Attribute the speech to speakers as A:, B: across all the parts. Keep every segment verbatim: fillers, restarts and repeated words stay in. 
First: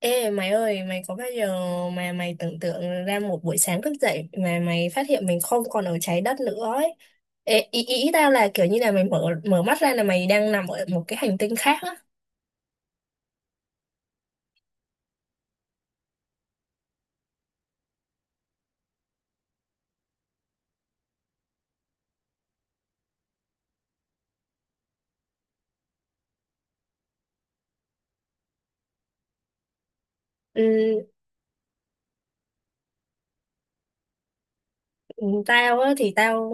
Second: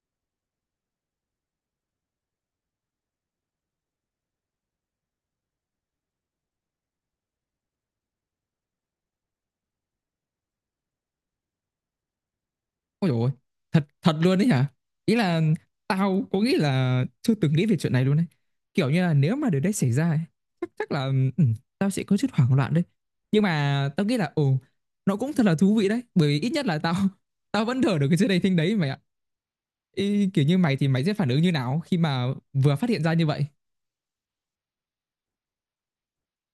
A: Ê mày ơi, mày có bao giờ mà mày tưởng tượng ra một buổi sáng thức dậy mà mày phát hiện mình không còn ở trái đất nữa ấy. Ê, ý, ý tao là kiểu như là mày mở mở mắt ra là mày đang nằm ở một cái hành tinh khác á.
B: Ôi dồi ôi, thật thật luôn đấy hả? Ý là tao có nghĩ là chưa từng nghĩ về chuyện này luôn đấy. Kiểu như là nếu mà điều đấy xảy ra ấy, chắc chắc là ừ, tao sẽ có chút hoảng loạn đấy. Nhưng mà tao nghĩ là ồ nó cũng thật là thú vị đấy, bởi vì ít nhất là tao tao vẫn thở được cái chuyện đầy thinh đấy mày ạ. Ý, kiểu như mày thì mày
A: Ừ,
B: sẽ phản ứng như nào khi mà vừa phát hiện ra như vậy?
A: tao á thì tao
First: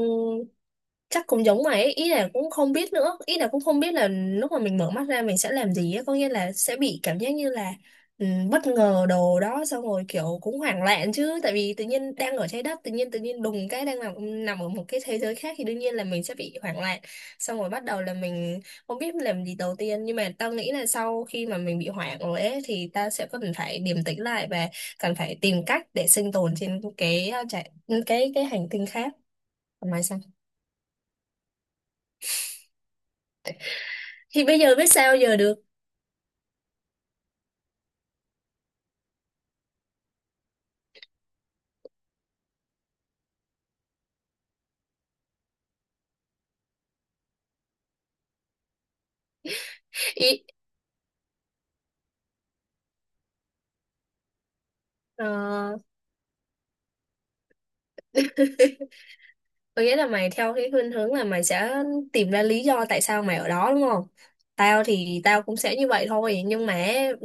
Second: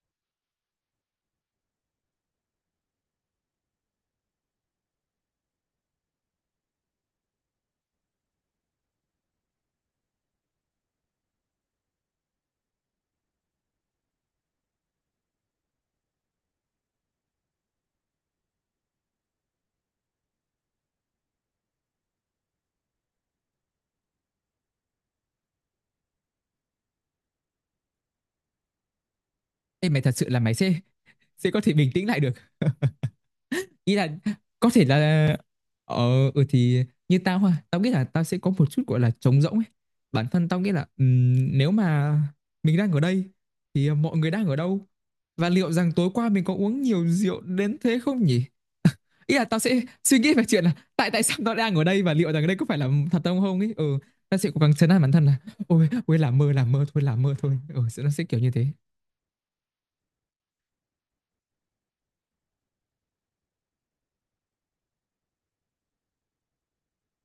A: chắc cũng giống mày ấy. Ý là cũng không biết nữa, ý là cũng không biết là lúc mà mình mở mắt ra mình sẽ làm gì á, có nghĩa là sẽ bị cảm giác như là ừ, bất ngờ đồ đó, xong rồi kiểu cũng hoảng loạn chứ, tại vì tự nhiên đang ở trái đất, tự nhiên tự nhiên đùng cái đang nằm nằm ở một cái thế giới khác thì đương nhiên là mình sẽ bị hoảng loạn, xong rồi bắt đầu là mình không biết làm gì đầu tiên. Nhưng mà tao nghĩ là sau khi mà mình bị hoảng rồi ấy thì ta sẽ cần phải điềm tĩnh lại và cần phải tìm cách để sinh tồn trên cái uh, trái- cái cái hành tinh khác.
B: Ê,
A: Còn
B: mày
A: mày
B: thật
A: sao?
B: sự là mày sẽ sẽ có thể bình tĩnh lại được. Ý là
A: Thì bây
B: có
A: giờ
B: thể
A: biết
B: là
A: sao giờ được.
B: ờ ừ thì như tao ha, tao nghĩ là tao sẽ có một chút gọi là trống rỗng ấy. Bản thân tao nghĩ là ừm, nếu mà mình đang ở đây thì mọi người đang ở đâu, và liệu rằng tối qua mình có uống nhiều rượu đến thế không nhỉ. Ý là tao sẽ suy nghĩ về
A: Ý,
B: chuyện là tại tại sao tao đang ở đây và liệu rằng đây có phải là thật không không ấy. ừ Tao sẽ cố gắng trấn an bản thân
A: ờ,
B: là ôi ôi, làm mơ làm mơ thôi làm mơ thôi, ừ, sẽ- nó sẽ kiểu như thế.
A: có nghĩa là mày theo cái khuynh hướng là mày sẽ tìm ra lý do tại sao mày ở đó đúng không? Tao thì tao cũng sẽ như vậy thôi, nhưng mà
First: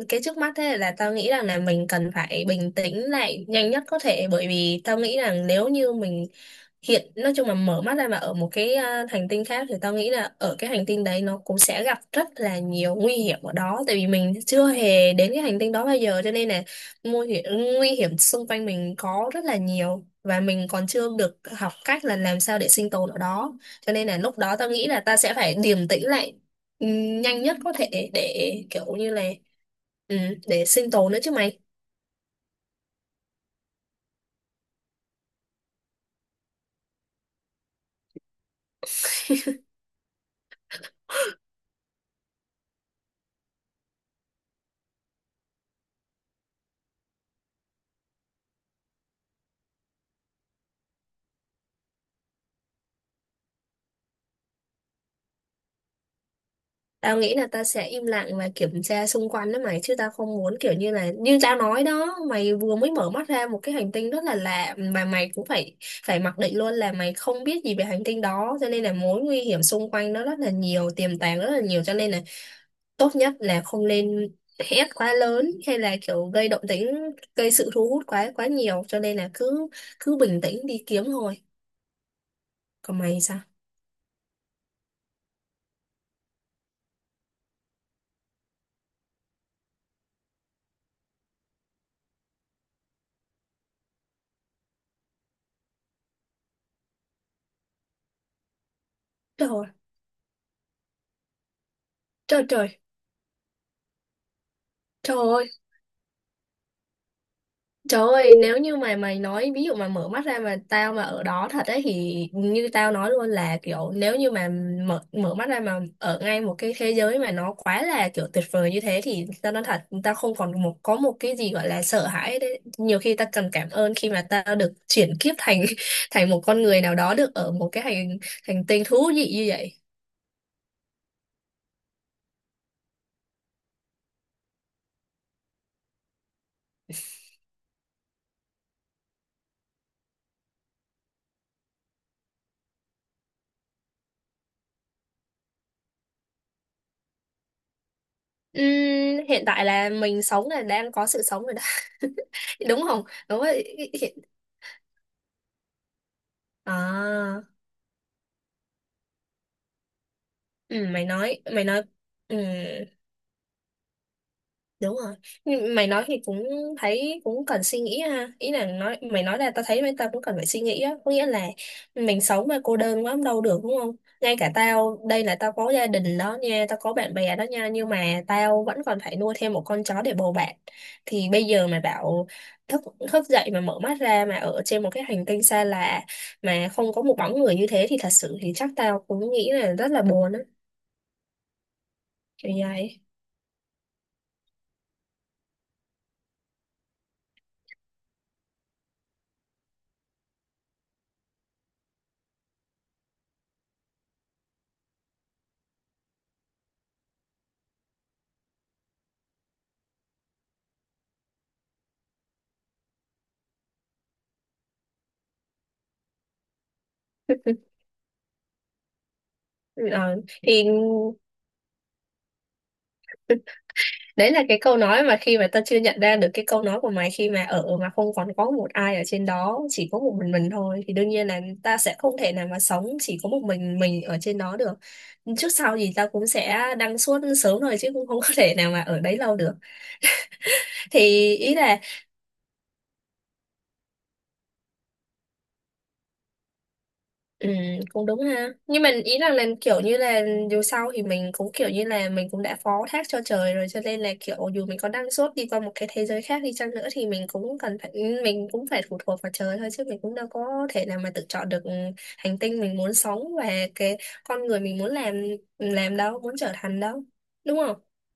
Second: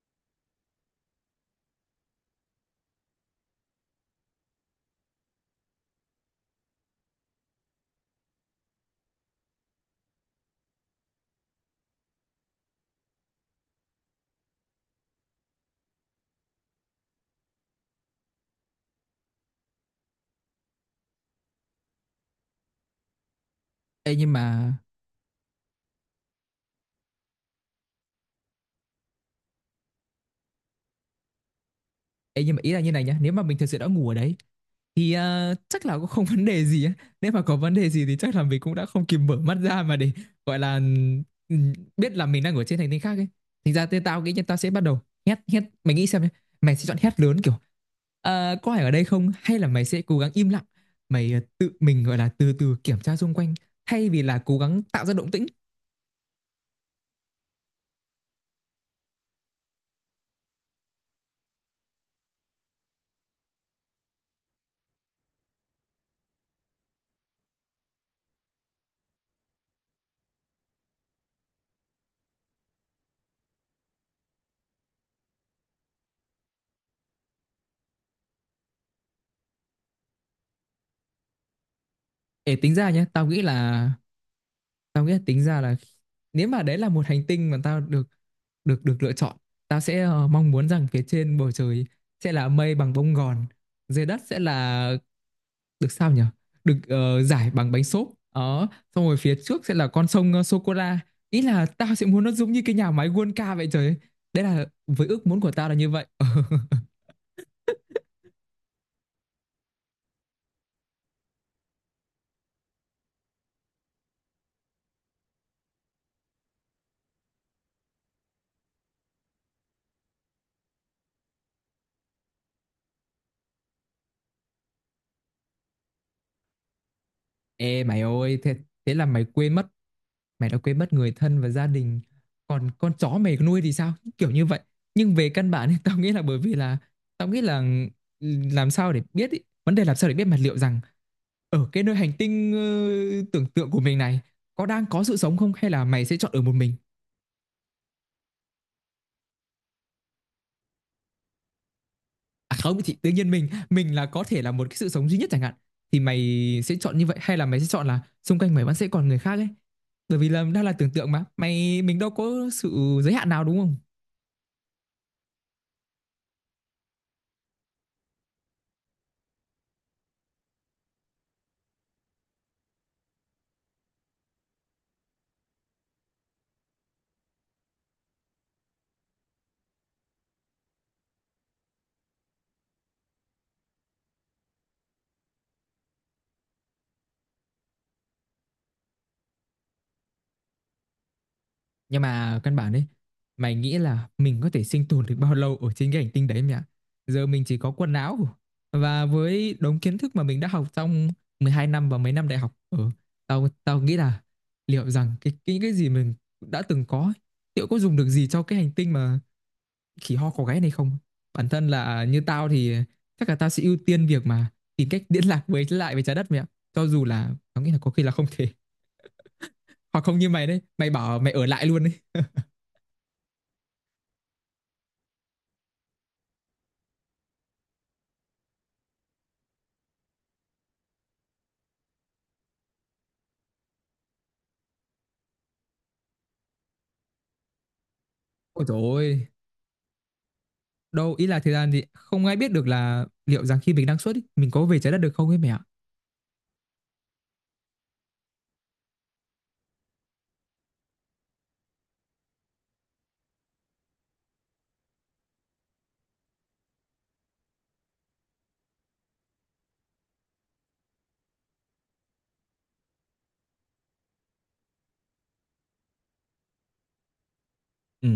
A: cái trước mắt thế là tao nghĩ rằng là mình cần phải bình tĩnh lại nhanh nhất có thể, bởi vì tao nghĩ rằng nếu như mình hiện nói chung là mở mắt ra mà ở một cái à, hành tinh khác thì tao nghĩ là ở cái hành tinh đấy nó cũng sẽ gặp rất là nhiều nguy hiểm ở đó, tại vì mình chưa hề đến cái hành tinh đó bao giờ, cho nên là nguy hiểm, nguy hiểm xung quanh mình có rất là nhiều, và mình còn chưa được học cách là làm sao để sinh tồn ở đó, cho nên
B: Ê,
A: là
B: nhưng
A: lúc đó tao
B: mà
A: nghĩ là ta sẽ phải điềm tĩnh lại ừm, nhanh nhất có thể để kiểu như là ừm, để sinh tồn nữa chứ mày.
B: Ê, nhưng mà ý là như này nhá, nếu mà mình thực sự đã ngủ ở đấy thì ờ, chắc là cũng không vấn đề gì á. Nếu mà có vấn đề gì thì chắc là mình cũng đã không kịp mở mắt ra mà để gọi là ừ, biết là mình đang ở trên hành tinh khác ấy. Thành ra tên tao nghĩ nhân tao sẽ bắt đầu hét hét, mày nghĩ xem nhá, mày sẽ chọn hét lớn kiểu "Ờ, có ai ở đây không", hay là mày sẽ cố gắng im lặng, mày ờ, tự mình gọi là từ từ kiểm tra xung quanh, thay vì là cố gắng tạo ra động tĩnh.
A: Tao nghĩ là ta sẽ im lặng và kiểm tra xung quanh đó mày, chứ tao không muốn kiểu như là như tao nói đó mày, vừa mới mở mắt ra một cái hành tinh rất là lạ mà mày cũng phải phải mặc định luôn là mày không biết gì về hành tinh đó, cho nên là mối nguy hiểm xung quanh nó rất là nhiều, tiềm tàng rất là nhiều, cho nên là tốt nhất là không nên hét quá lớn hay là kiểu gây động tĩnh, gây sự thu hút quá quá nhiều, cho nên là cứ cứ bình tĩnh đi kiếm thôi.
B: Để tính ra
A: Còn
B: nhá,
A: mày
B: tao
A: sao?
B: nghĩ là tao nghĩ là tính ra là nếu mà đấy là một hành tinh mà tao được được được lựa chọn, tao sẽ ờ, mong muốn rằng phía trên bầu trời sẽ là mây bằng bông gòn, dưới đất sẽ là, được sao nhỉ, được ờ, giải bằng bánh xốp đó, xong rồi phía
A: Trời
B: trước
A: ơi,
B: sẽ là con sông ờ, sô cô la. Ý là tao sẽ muốn nó
A: trời
B: giống như cái
A: trời,
B: nhà máy World Cup vậy, trời ơi. Đấy là với
A: trời
B: ước muốn
A: ơi.
B: của tao là như vậy.
A: Trời ơi, nếu như mà mày nói ví dụ mà mở mắt ra mà tao mà ở đó thật ấy, thì như tao nói luôn là kiểu nếu như mà mở mở mắt ra mà ở ngay một cái thế giới mà nó quá là kiểu tuyệt vời như thế thì tao nói thật, tao không còn một có một cái gì gọi là sợ hãi đấy. Nhiều khi tao cần cảm ơn khi mà tao được chuyển kiếp thành thành một con người nào đó được ở một
B: Ê,
A: cái
B: mày
A: hành
B: ơi, thế,
A: hành tinh
B: thế là
A: thú
B: mày
A: vị như
B: quên mất,
A: vậy.
B: mày đã quên mất người thân và gia đình, còn con chó mày nuôi thì sao, kiểu như vậy. Nhưng về căn bản thì tao nghĩ là bởi vì là tao nghĩ là làm sao để biết ý. Vấn đề làm sao để biết mà liệu rằng ở cái nơi hành tinh ờ, tưởng tượng của mình này có đang có sự sống không, hay là mày sẽ chọn ở một mình?
A: Ừm, hiện tại là mình sống là đang có sự sống rồi đó.
B: À, không
A: Đúng
B: thì
A: không?
B: tự nhiên
A: Đúng
B: mình
A: rồi.
B: mình là
A: Hiện...
B: có thể là một cái sự sống duy nhất chẳng hạn, thì mày sẽ chọn như vậy hay
A: À.
B: là mày sẽ chọn là xung quanh mày vẫn sẽ còn người khác ấy? Bởi vì là đang là
A: Ừ,
B: tưởng
A: mày
B: tượng mà,
A: nói mày
B: mày
A: nói
B: mình đâu có
A: ừ,
B: sự giới hạn nào, đúng không?
A: đúng rồi. Nhưng mày nói thì cũng thấy cũng cần suy nghĩ ha, ý là nói mày nói là tao thấy mấy, tao cũng cần phải suy nghĩ á, có nghĩa là mình sống mà cô đơn quá cũng đâu được đúng không? Ngay cả tao đây là tao có gia đình đó nha, tao có bạn bè đó nha, nhưng mà tao vẫn còn phải nuôi thêm một con chó để bầu bạn. Thì bây giờ mà bảo thức thức dậy mà mở mắt ra mà ở trên một cái hành tinh xa lạ mà không có một bóng người như thế thì thật sự thì chắc tao cũng nghĩ là rất là buồn á,
B: Nhưng mà
A: kiểu
B: căn
A: như
B: bản ấy,
A: vậy.
B: mày nghĩ là mình có thể sinh tồn được bao lâu ở trên cái hành tinh đấy mẹ ạ? Giờ mình chỉ có quần áo và với đống kiến thức mà mình đã học trong mười hai năm và mấy năm đại học ở, tao tao nghĩ là liệu rằng cái cái cái gì mình đã từng có ấy, liệu có dùng được gì cho cái hành tinh mà khỉ ho có gáy này không? Bản thân là như tao thì chắc là tao sẽ ưu tiên việc mà tìm cách liên lạc với lại với trái đất mẹ ạ. Cho dù là tao nghĩ là có khi là không thể, hoặc không
A: Ờ,
B: như mày đấy,
A: thì
B: mày bảo mày ở lại luôn đấy.
A: đấy là cái câu nói mà khi mà ta chưa nhận ra được cái câu nói của mày, khi mà ở mà không còn có một ai ở trên đó, chỉ có một mình mình thôi, thì đương nhiên là ta sẽ không thể nào mà sống chỉ có một mình mình ở trên đó được, trước sau gì ta cũng sẽ đăng suốt sớm thôi, chứ cũng không có thể
B: Ôi
A: nào
B: trời
A: mà ở đấy
B: ơi,
A: lâu được.
B: đâu, ý
A: Thì
B: là thời
A: ý
B: gian
A: là
B: thì không ai biết được là liệu rằng khi mình đang xuất ý, mình có về trái đất được không ấy mẹ ạ.
A: ừ, cũng đúng ha. Nhưng mình ý rằng là kiểu như là dù sao thì mình cũng kiểu như là mình cũng đã phó thác cho trời rồi, cho nên là kiểu dù mình có năng suất đi qua một cái thế giới khác đi chăng nữa thì mình cũng cần phải ừ, mình cũng phải phụ thuộc vào trời thôi, chứ mình cũng đâu có thể nào mà tự chọn được hành tinh mình muốn sống và cái con người mình muốn làm làm đâu, muốn trở thành đâu. Đúng không?
B: Ừ,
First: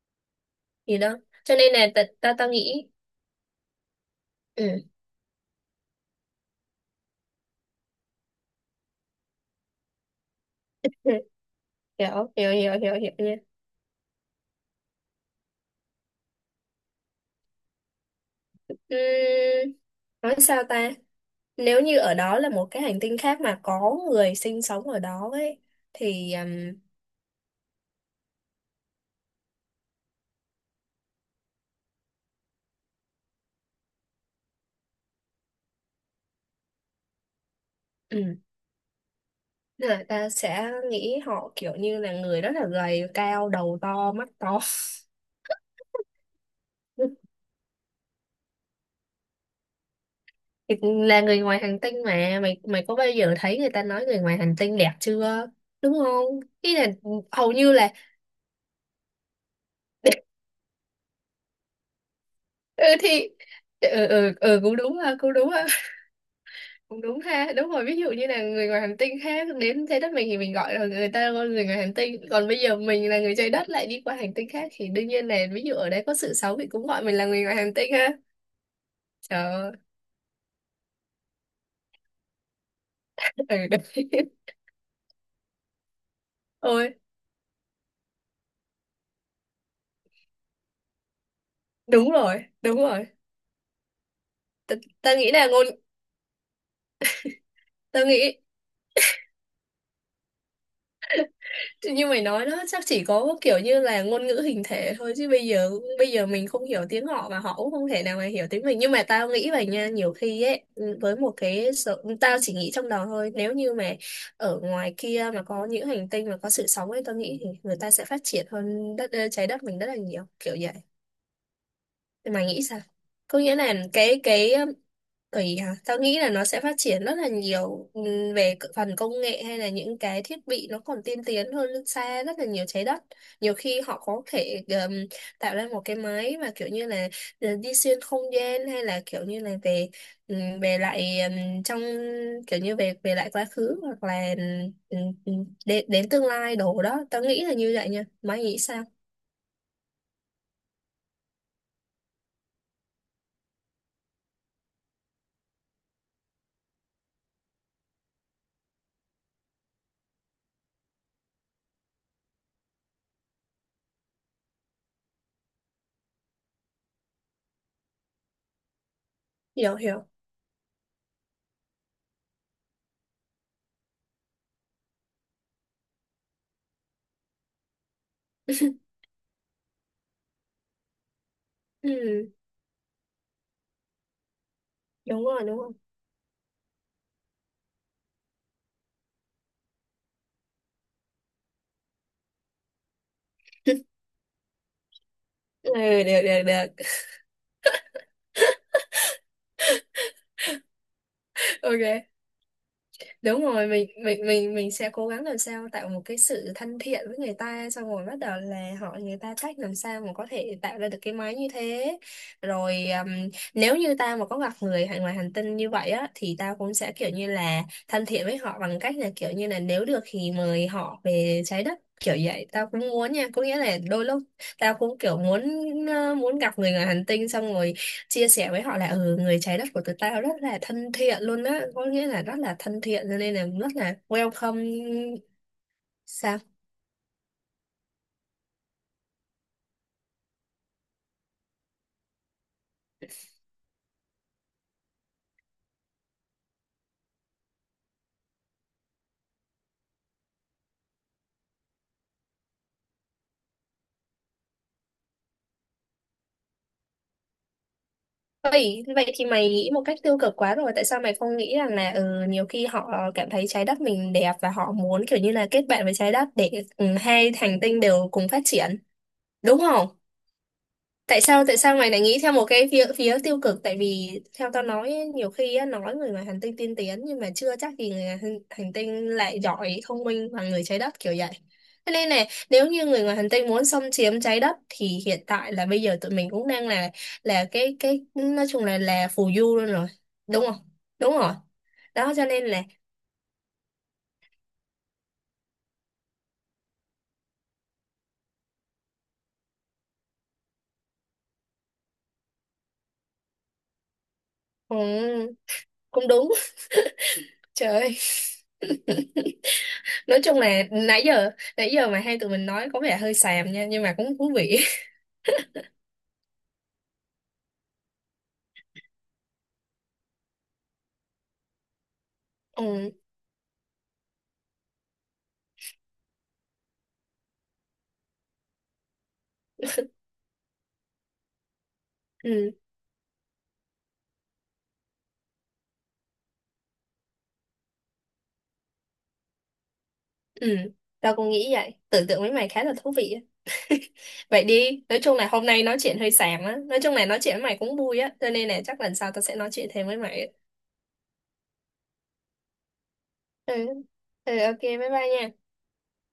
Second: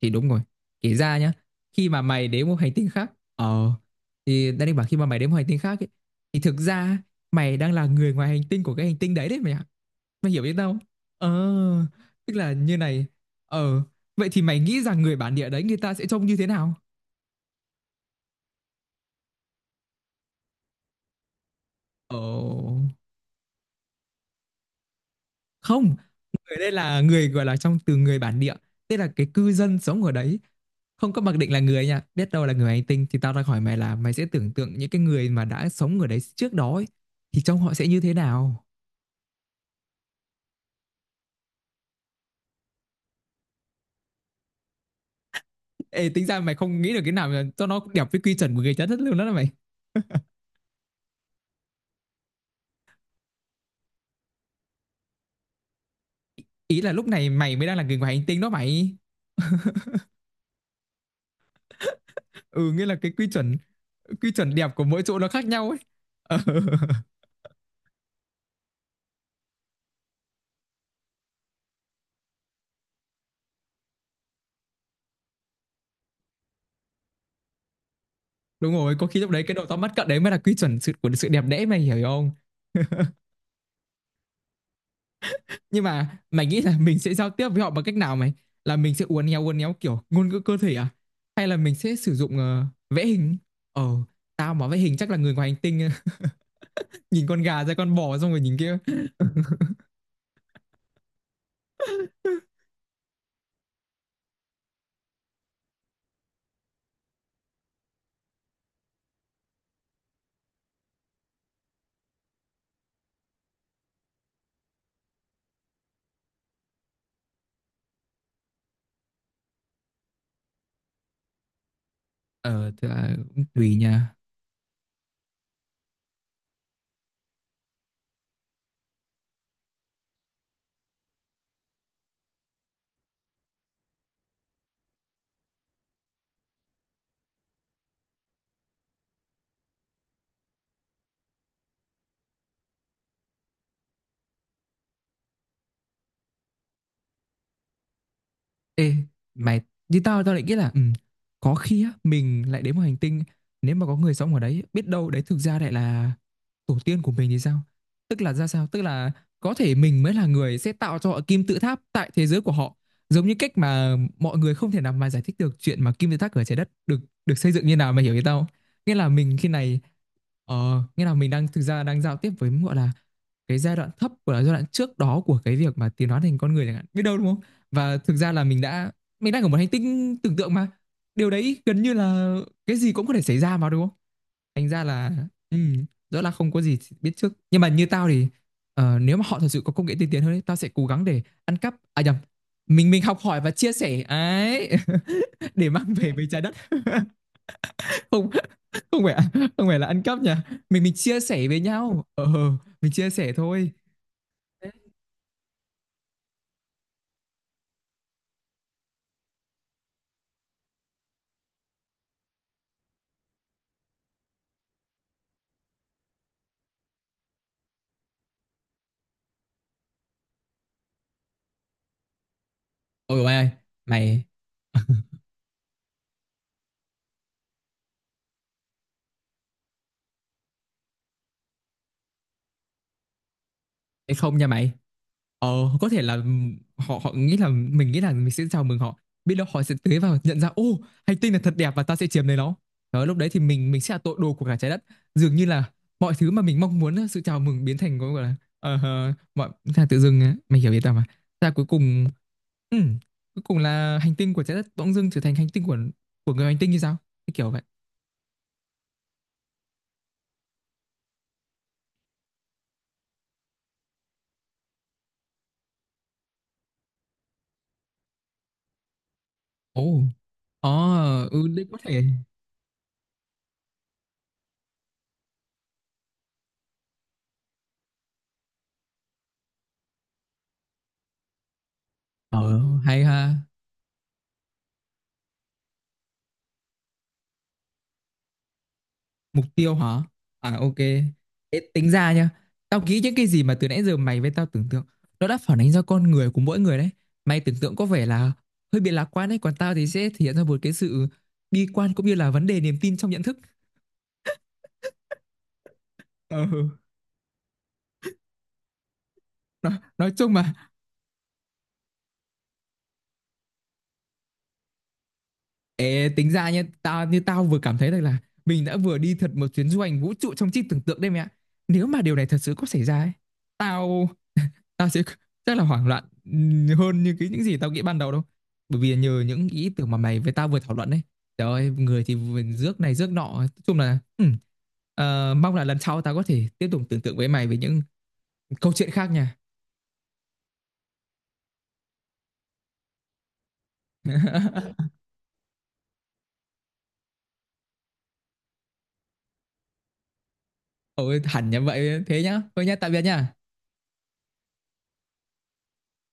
B: thì đúng rồi. Kể
A: Gì đó.
B: ra nhá,
A: Cho nên
B: khi
A: là
B: mà
A: ta
B: mày
A: ta,
B: đến
A: ta
B: một hành tinh
A: nghĩ
B: khác, ờ, thì đang định
A: ừ.
B: bảo khi mà mày đến một hành tinh khác ấy, thì thực ra mày đang là người ngoài hành tinh của cái hành tinh đấy đấy mày ạ. Mày hiểu biết không? Ờ,
A: Hiểu,
B: tức
A: hiểu,
B: là
A: hiểu,
B: như
A: hiểu,
B: này.
A: hiểu nha.
B: Ờ, vậy thì mày nghĩ rằng người bản địa đấy người ta sẽ trông như thế nào?
A: Ừm, nói sao ta? Nếu như ở
B: Ờ,
A: đó là một cái hành tinh khác mà có người sinh sống ở đó ấy
B: không,
A: thì
B: người đây
A: um,
B: là người gọi là trong từ người bản địa, tức là cái cư dân sống ở đấy, không có mặc định là người nha, biết đâu là người hành tinh, thì tao đang hỏi mày là mày sẽ tưởng tượng những cái người mà đã sống ở đấy trước đó ấy, thì trong họ sẽ như thế
A: ừ,
B: nào?
A: là ta sẽ nghĩ họ kiểu như là người rất là gầy, cao, đầu to, mắt to.
B: Ê, tính ra mày không nghĩ được cái nào mà cho nó đẹp với quy chuẩn của người trái đất luôn đó là mày.
A: Thì là người ngoài hành tinh mà mày, mày có bao giờ thấy người ta nói người ngoài hành tinh đẹp chưa? Đúng không, ý
B: Ý
A: là
B: là lúc
A: ừ,
B: này
A: hầu
B: mày mới
A: như
B: đang là
A: là
B: người ngoài hành tinh đó mày. Ừ,
A: ừ
B: nghĩa là cái quy
A: thì
B: chuẩn,
A: ừ,
B: quy
A: ừ,
B: chuẩn
A: ừ,
B: đẹp
A: cũng
B: của
A: đúng
B: mỗi
A: ha,
B: chỗ nó
A: cũng
B: khác
A: đúng ha.
B: nhau ấy. Ờ,
A: Cũng đúng ha, đúng rồi, ví dụ như là người ngoài hành tinh khác đến trái đất mình thì mình gọi là người ta là người ngoài hành tinh, còn bây giờ mình là người trái đất lại đi qua hành tinh khác thì đương nhiên là ví dụ ở đây có sự xấu thì cũng gọi mình là người ngoài hành tinh ha.
B: đúng rồi, có khi lúc
A: Trời
B: đấy cái độ
A: ơi,
B: to mắt cận đấy mới là quy chuẩn sự của sự đẹp đẽ, mày hiểu không?
A: ừ, đấy.
B: Nhưng mà mày nghĩ là
A: Ôi,
B: mình sẽ giao tiếp với họ bằng cách nào mày, là mình sẽ uốn éo uốn éo kiểu ngôn ngữ cơ thể à, hay là mình sẽ
A: đúng
B: sử dụng
A: rồi,
B: ờ,
A: đúng
B: vẽ
A: rồi.
B: hình, ờ tao mà
A: Ta,
B: vẽ hình chắc
A: ta
B: là
A: nghĩ
B: người
A: là
B: ngoài hành
A: ngôn
B: tinh nhìn con gà ra con
A: ta
B: bò
A: nghĩ
B: xong rồi nhìn kia.
A: Thì như mày nói đó chắc chỉ có kiểu như là ngôn ngữ hình thể thôi, chứ bây giờ bây giờ mình không hiểu tiếng họ và họ cũng không thể nào mà hiểu tiếng mình, nhưng mà tao nghĩ vậy nha, nhiều khi ấy ừ, với một cái sự, tao chỉ nghĩ trong đầu thôi, nếu như mà ở ngoài kia mà có những hành tinh mà có sự sống ấy, tao nghĩ thì người ta sẽ phát triển hơn đất trái đất mình rất là nhiều, kiểu vậy, thì mày nghĩ
B: ờ
A: sao?
B: thì là
A: Có
B: cũng
A: nghĩa
B: tùy
A: là
B: nha.
A: cái cái tùy hả? Tao nghĩ là nó sẽ phát triển rất là nhiều, ừm, về c- phần công nghệ hay là những cái thiết bị nó còn tiên tiến hơn nước xa rất là nhiều trái đất. Nhiều khi họ có thể ừm, tạo ra một cái máy mà kiểu như là ờ, đi xuyên không gian, hay là kiểu như là về ừm, về lại ừm, trong kiểu như về về lại quá khứ, hoặc là ừm, ừm, đến, đến tương lai đồ đó. Tao nghĩ là như vậy nha. Mày nghĩ sao?
B: Ê, mày, như tao tao lại nghĩ là ừ, có khi á, mình lại đến một hành tinh, nếu mà có người sống ở đấy biết đâu đấy thực ra lại là tổ tiên của mình thì sao? Tức là ra sao? Tức là có thể mình mới là người sẽ tạo cho họ kim tự tháp tại thế giới của họ, giống như cách mà mọi người không thể nào mà giải thích được chuyện mà kim tự tháp ở trái đất được được xây dựng như nào, mày hiểu ý tao không? Nghĩa là mình khi
A: Hiểu
B: này,
A: hiểu.
B: ờ, nghĩa là mình đang thực ra đang giao tiếp với gọi là cái giai đoạn thấp của là giai đoạn trước đó của cái việc mà tiến hóa thành con người chẳng hạn, biết đâu đúng không. Và thực ra là mình đã, mình đang ở một hành tinh tưởng tượng mà, điều đấy gần như
A: Ừ,
B: là cái gì cũng có thể xảy ra mà đúng không, thành ra là
A: đúng rồi,
B: ừ,
A: đúng rồi.
B: rõ là không có gì biết trước. Nhưng mà như tao thì ờ, nếu mà họ thật sự có công nghệ tiên tiến hơn ấy, tao sẽ cố gắng để ăn cắp, à nhầm, mình mình học hỏi và chia sẻ ấy, để
A: Ừ,
B: mang về
A: được,
B: với trái
A: được,
B: đất.
A: được.
B: Không, không phải không phải là ăn cắp nha, mình mình chia sẻ với nhau
A: Ok.
B: ờ ờ, mình chia sẻ
A: Đúng rồi,
B: thôi.
A: mình mình mình mình sẽ cố gắng làm sao tạo một cái sự thân thiện với người ta, xong rồi bắt đầu là hỏi người ta cách làm sao mà có thể tạo ra được cái máy như thế, rồi um, nếu như tao mà có gặp người hay ngoài hành tinh như vậy á thì tao cũng sẽ kiểu như là thân thiện với họ, bằng cách là kiểu như là nếu được thì mời họ về trái đất, kiểu vậy tao cũng muốn
B: Ôi
A: nha,
B: mày
A: có
B: ơi,
A: nghĩa là đôi lúc
B: mày,
A: tao cũng kiểu muốn ờ, muốn gặp người ngoài hành tinh, xong rồi chia sẻ với họ là ừ, người trái đất của tụi tao rất là thân thiện luôn á, có nghĩa là rất là thân thiện, cho nên là rất là
B: Ê, không nha mày,
A: welcome.
B: ờ có thể là
A: Sao?
B: họ họ nghĩ là mình nghĩ là mình sẽ chào mừng họ, biết đâu họ sẽ tới và nhận ra ô, hành tinh là thật đẹp và ta sẽ chiếm lấy nó. Đó, lúc đấy thì mình mình sẽ là tội đồ của cả trái đất, dường như là mọi thứ mà mình mong muốn sự chào mừng biến thành cái gọi là ờ, mọi là tự dưng á, mày hiểu ý tao mà. Ta cuối cùng, ừ, cuối cùng là hành tinh của trái đất bỗng dưng trở thành hành tinh của của người hành tinh như sao? Cái kiểu vậy.
A: Vậy vậy thì mày nghĩ một cách tiêu cực quá rồi, tại sao mày không nghĩ rằng là ừ, nhiều khi họ cảm thấy trái đất mình đẹp và họ muốn kiểu như là kết bạn với trái đất để ừ, hai hành tinh đều cùng phát triển đúng không?
B: Ồ, ờ,
A: tại sao
B: ừ,
A: tại
B: đấy
A: sao
B: có
A: mày lại
B: thể.
A: nghĩ theo một cái phía phía tiêu cực, tại vì theo tao nói ấy, nhiều khi á, nói người ngoài hành tinh tiên tiến nhưng mà chưa chắc gì người ngoài hành, hành tinh lại giỏi thông minh bằng người trái đất kiểu vậy. Thế nên này,
B: Ờ,
A: nếu như người
B: hay
A: ngoài hành
B: ha.
A: tinh muốn xâm chiếm trái đất thì hiện tại là bây giờ tụi mình cũng đang là là cái cái nói chung là là phù
B: Mục
A: du luôn
B: tiêu
A: rồi
B: hả?
A: đúng
B: À,
A: không?
B: ok.
A: Đúng rồi,
B: Thế tính ra
A: đó cho
B: nhá.
A: nên là
B: Tao nghĩ những cái gì mà từ nãy giờ mày với tao tưởng tượng, nó đã phản ánh ra con người của mỗi người đấy. Mày tưởng tượng có vẻ là hơi bị lạc quan đấy, còn tao thì sẽ thể hiện ra một cái sự bi quan cũng như là vấn đề niềm tin trong nhận thức.
A: ừ, cũng đúng.
B: Ờ,
A: Trời ơi.
B: nói, nói
A: Nói
B: chung
A: chung
B: mà,
A: là nãy giờ nãy giờ mà hai tụi mình nói có vẻ hơi xàm nha, nhưng mà cũng thú vị.
B: Ê, tính ra nhé, tao như tao vừa cảm thấy rằng là mình đã vừa đi thật một chuyến du hành vũ trụ trong trí tưởng tượng đây mẹ ạ. Nếu mà điều này thật sự có xảy
A: Ừ.
B: ra ấy, tao tao sẽ rất là hoảng loạn ừm, hơn như cái những gì tao nghĩ ban đầu đâu. Bởi vì nhờ những ý tưởng mà mày với tao vừa thảo luận đấy. Trời ơi, người thì vừa
A: Ừ,
B: rước này rước nọ, nói chung là ừm, ờ, mong là lần sau tao có thể tiếp tục tưởng tượng với mày về những câu chuyện khác nha.
A: ừ, tao cũng nghĩ vậy. Tưởng tượng với mày khá là thú vị á. Vậy đi, nói chung là hôm nay nói chuyện hơi xàm á. Nói chung là nói chuyện với mày cũng vui á. Cho nên là chắc lần sau tao sẽ nói chuyện thêm với mày á.
B: Ôi hẳn như vậy thế nhá. Thôi nhá, tạm biệt nha.
A: Ừ, ừ, ok, bye bye nha.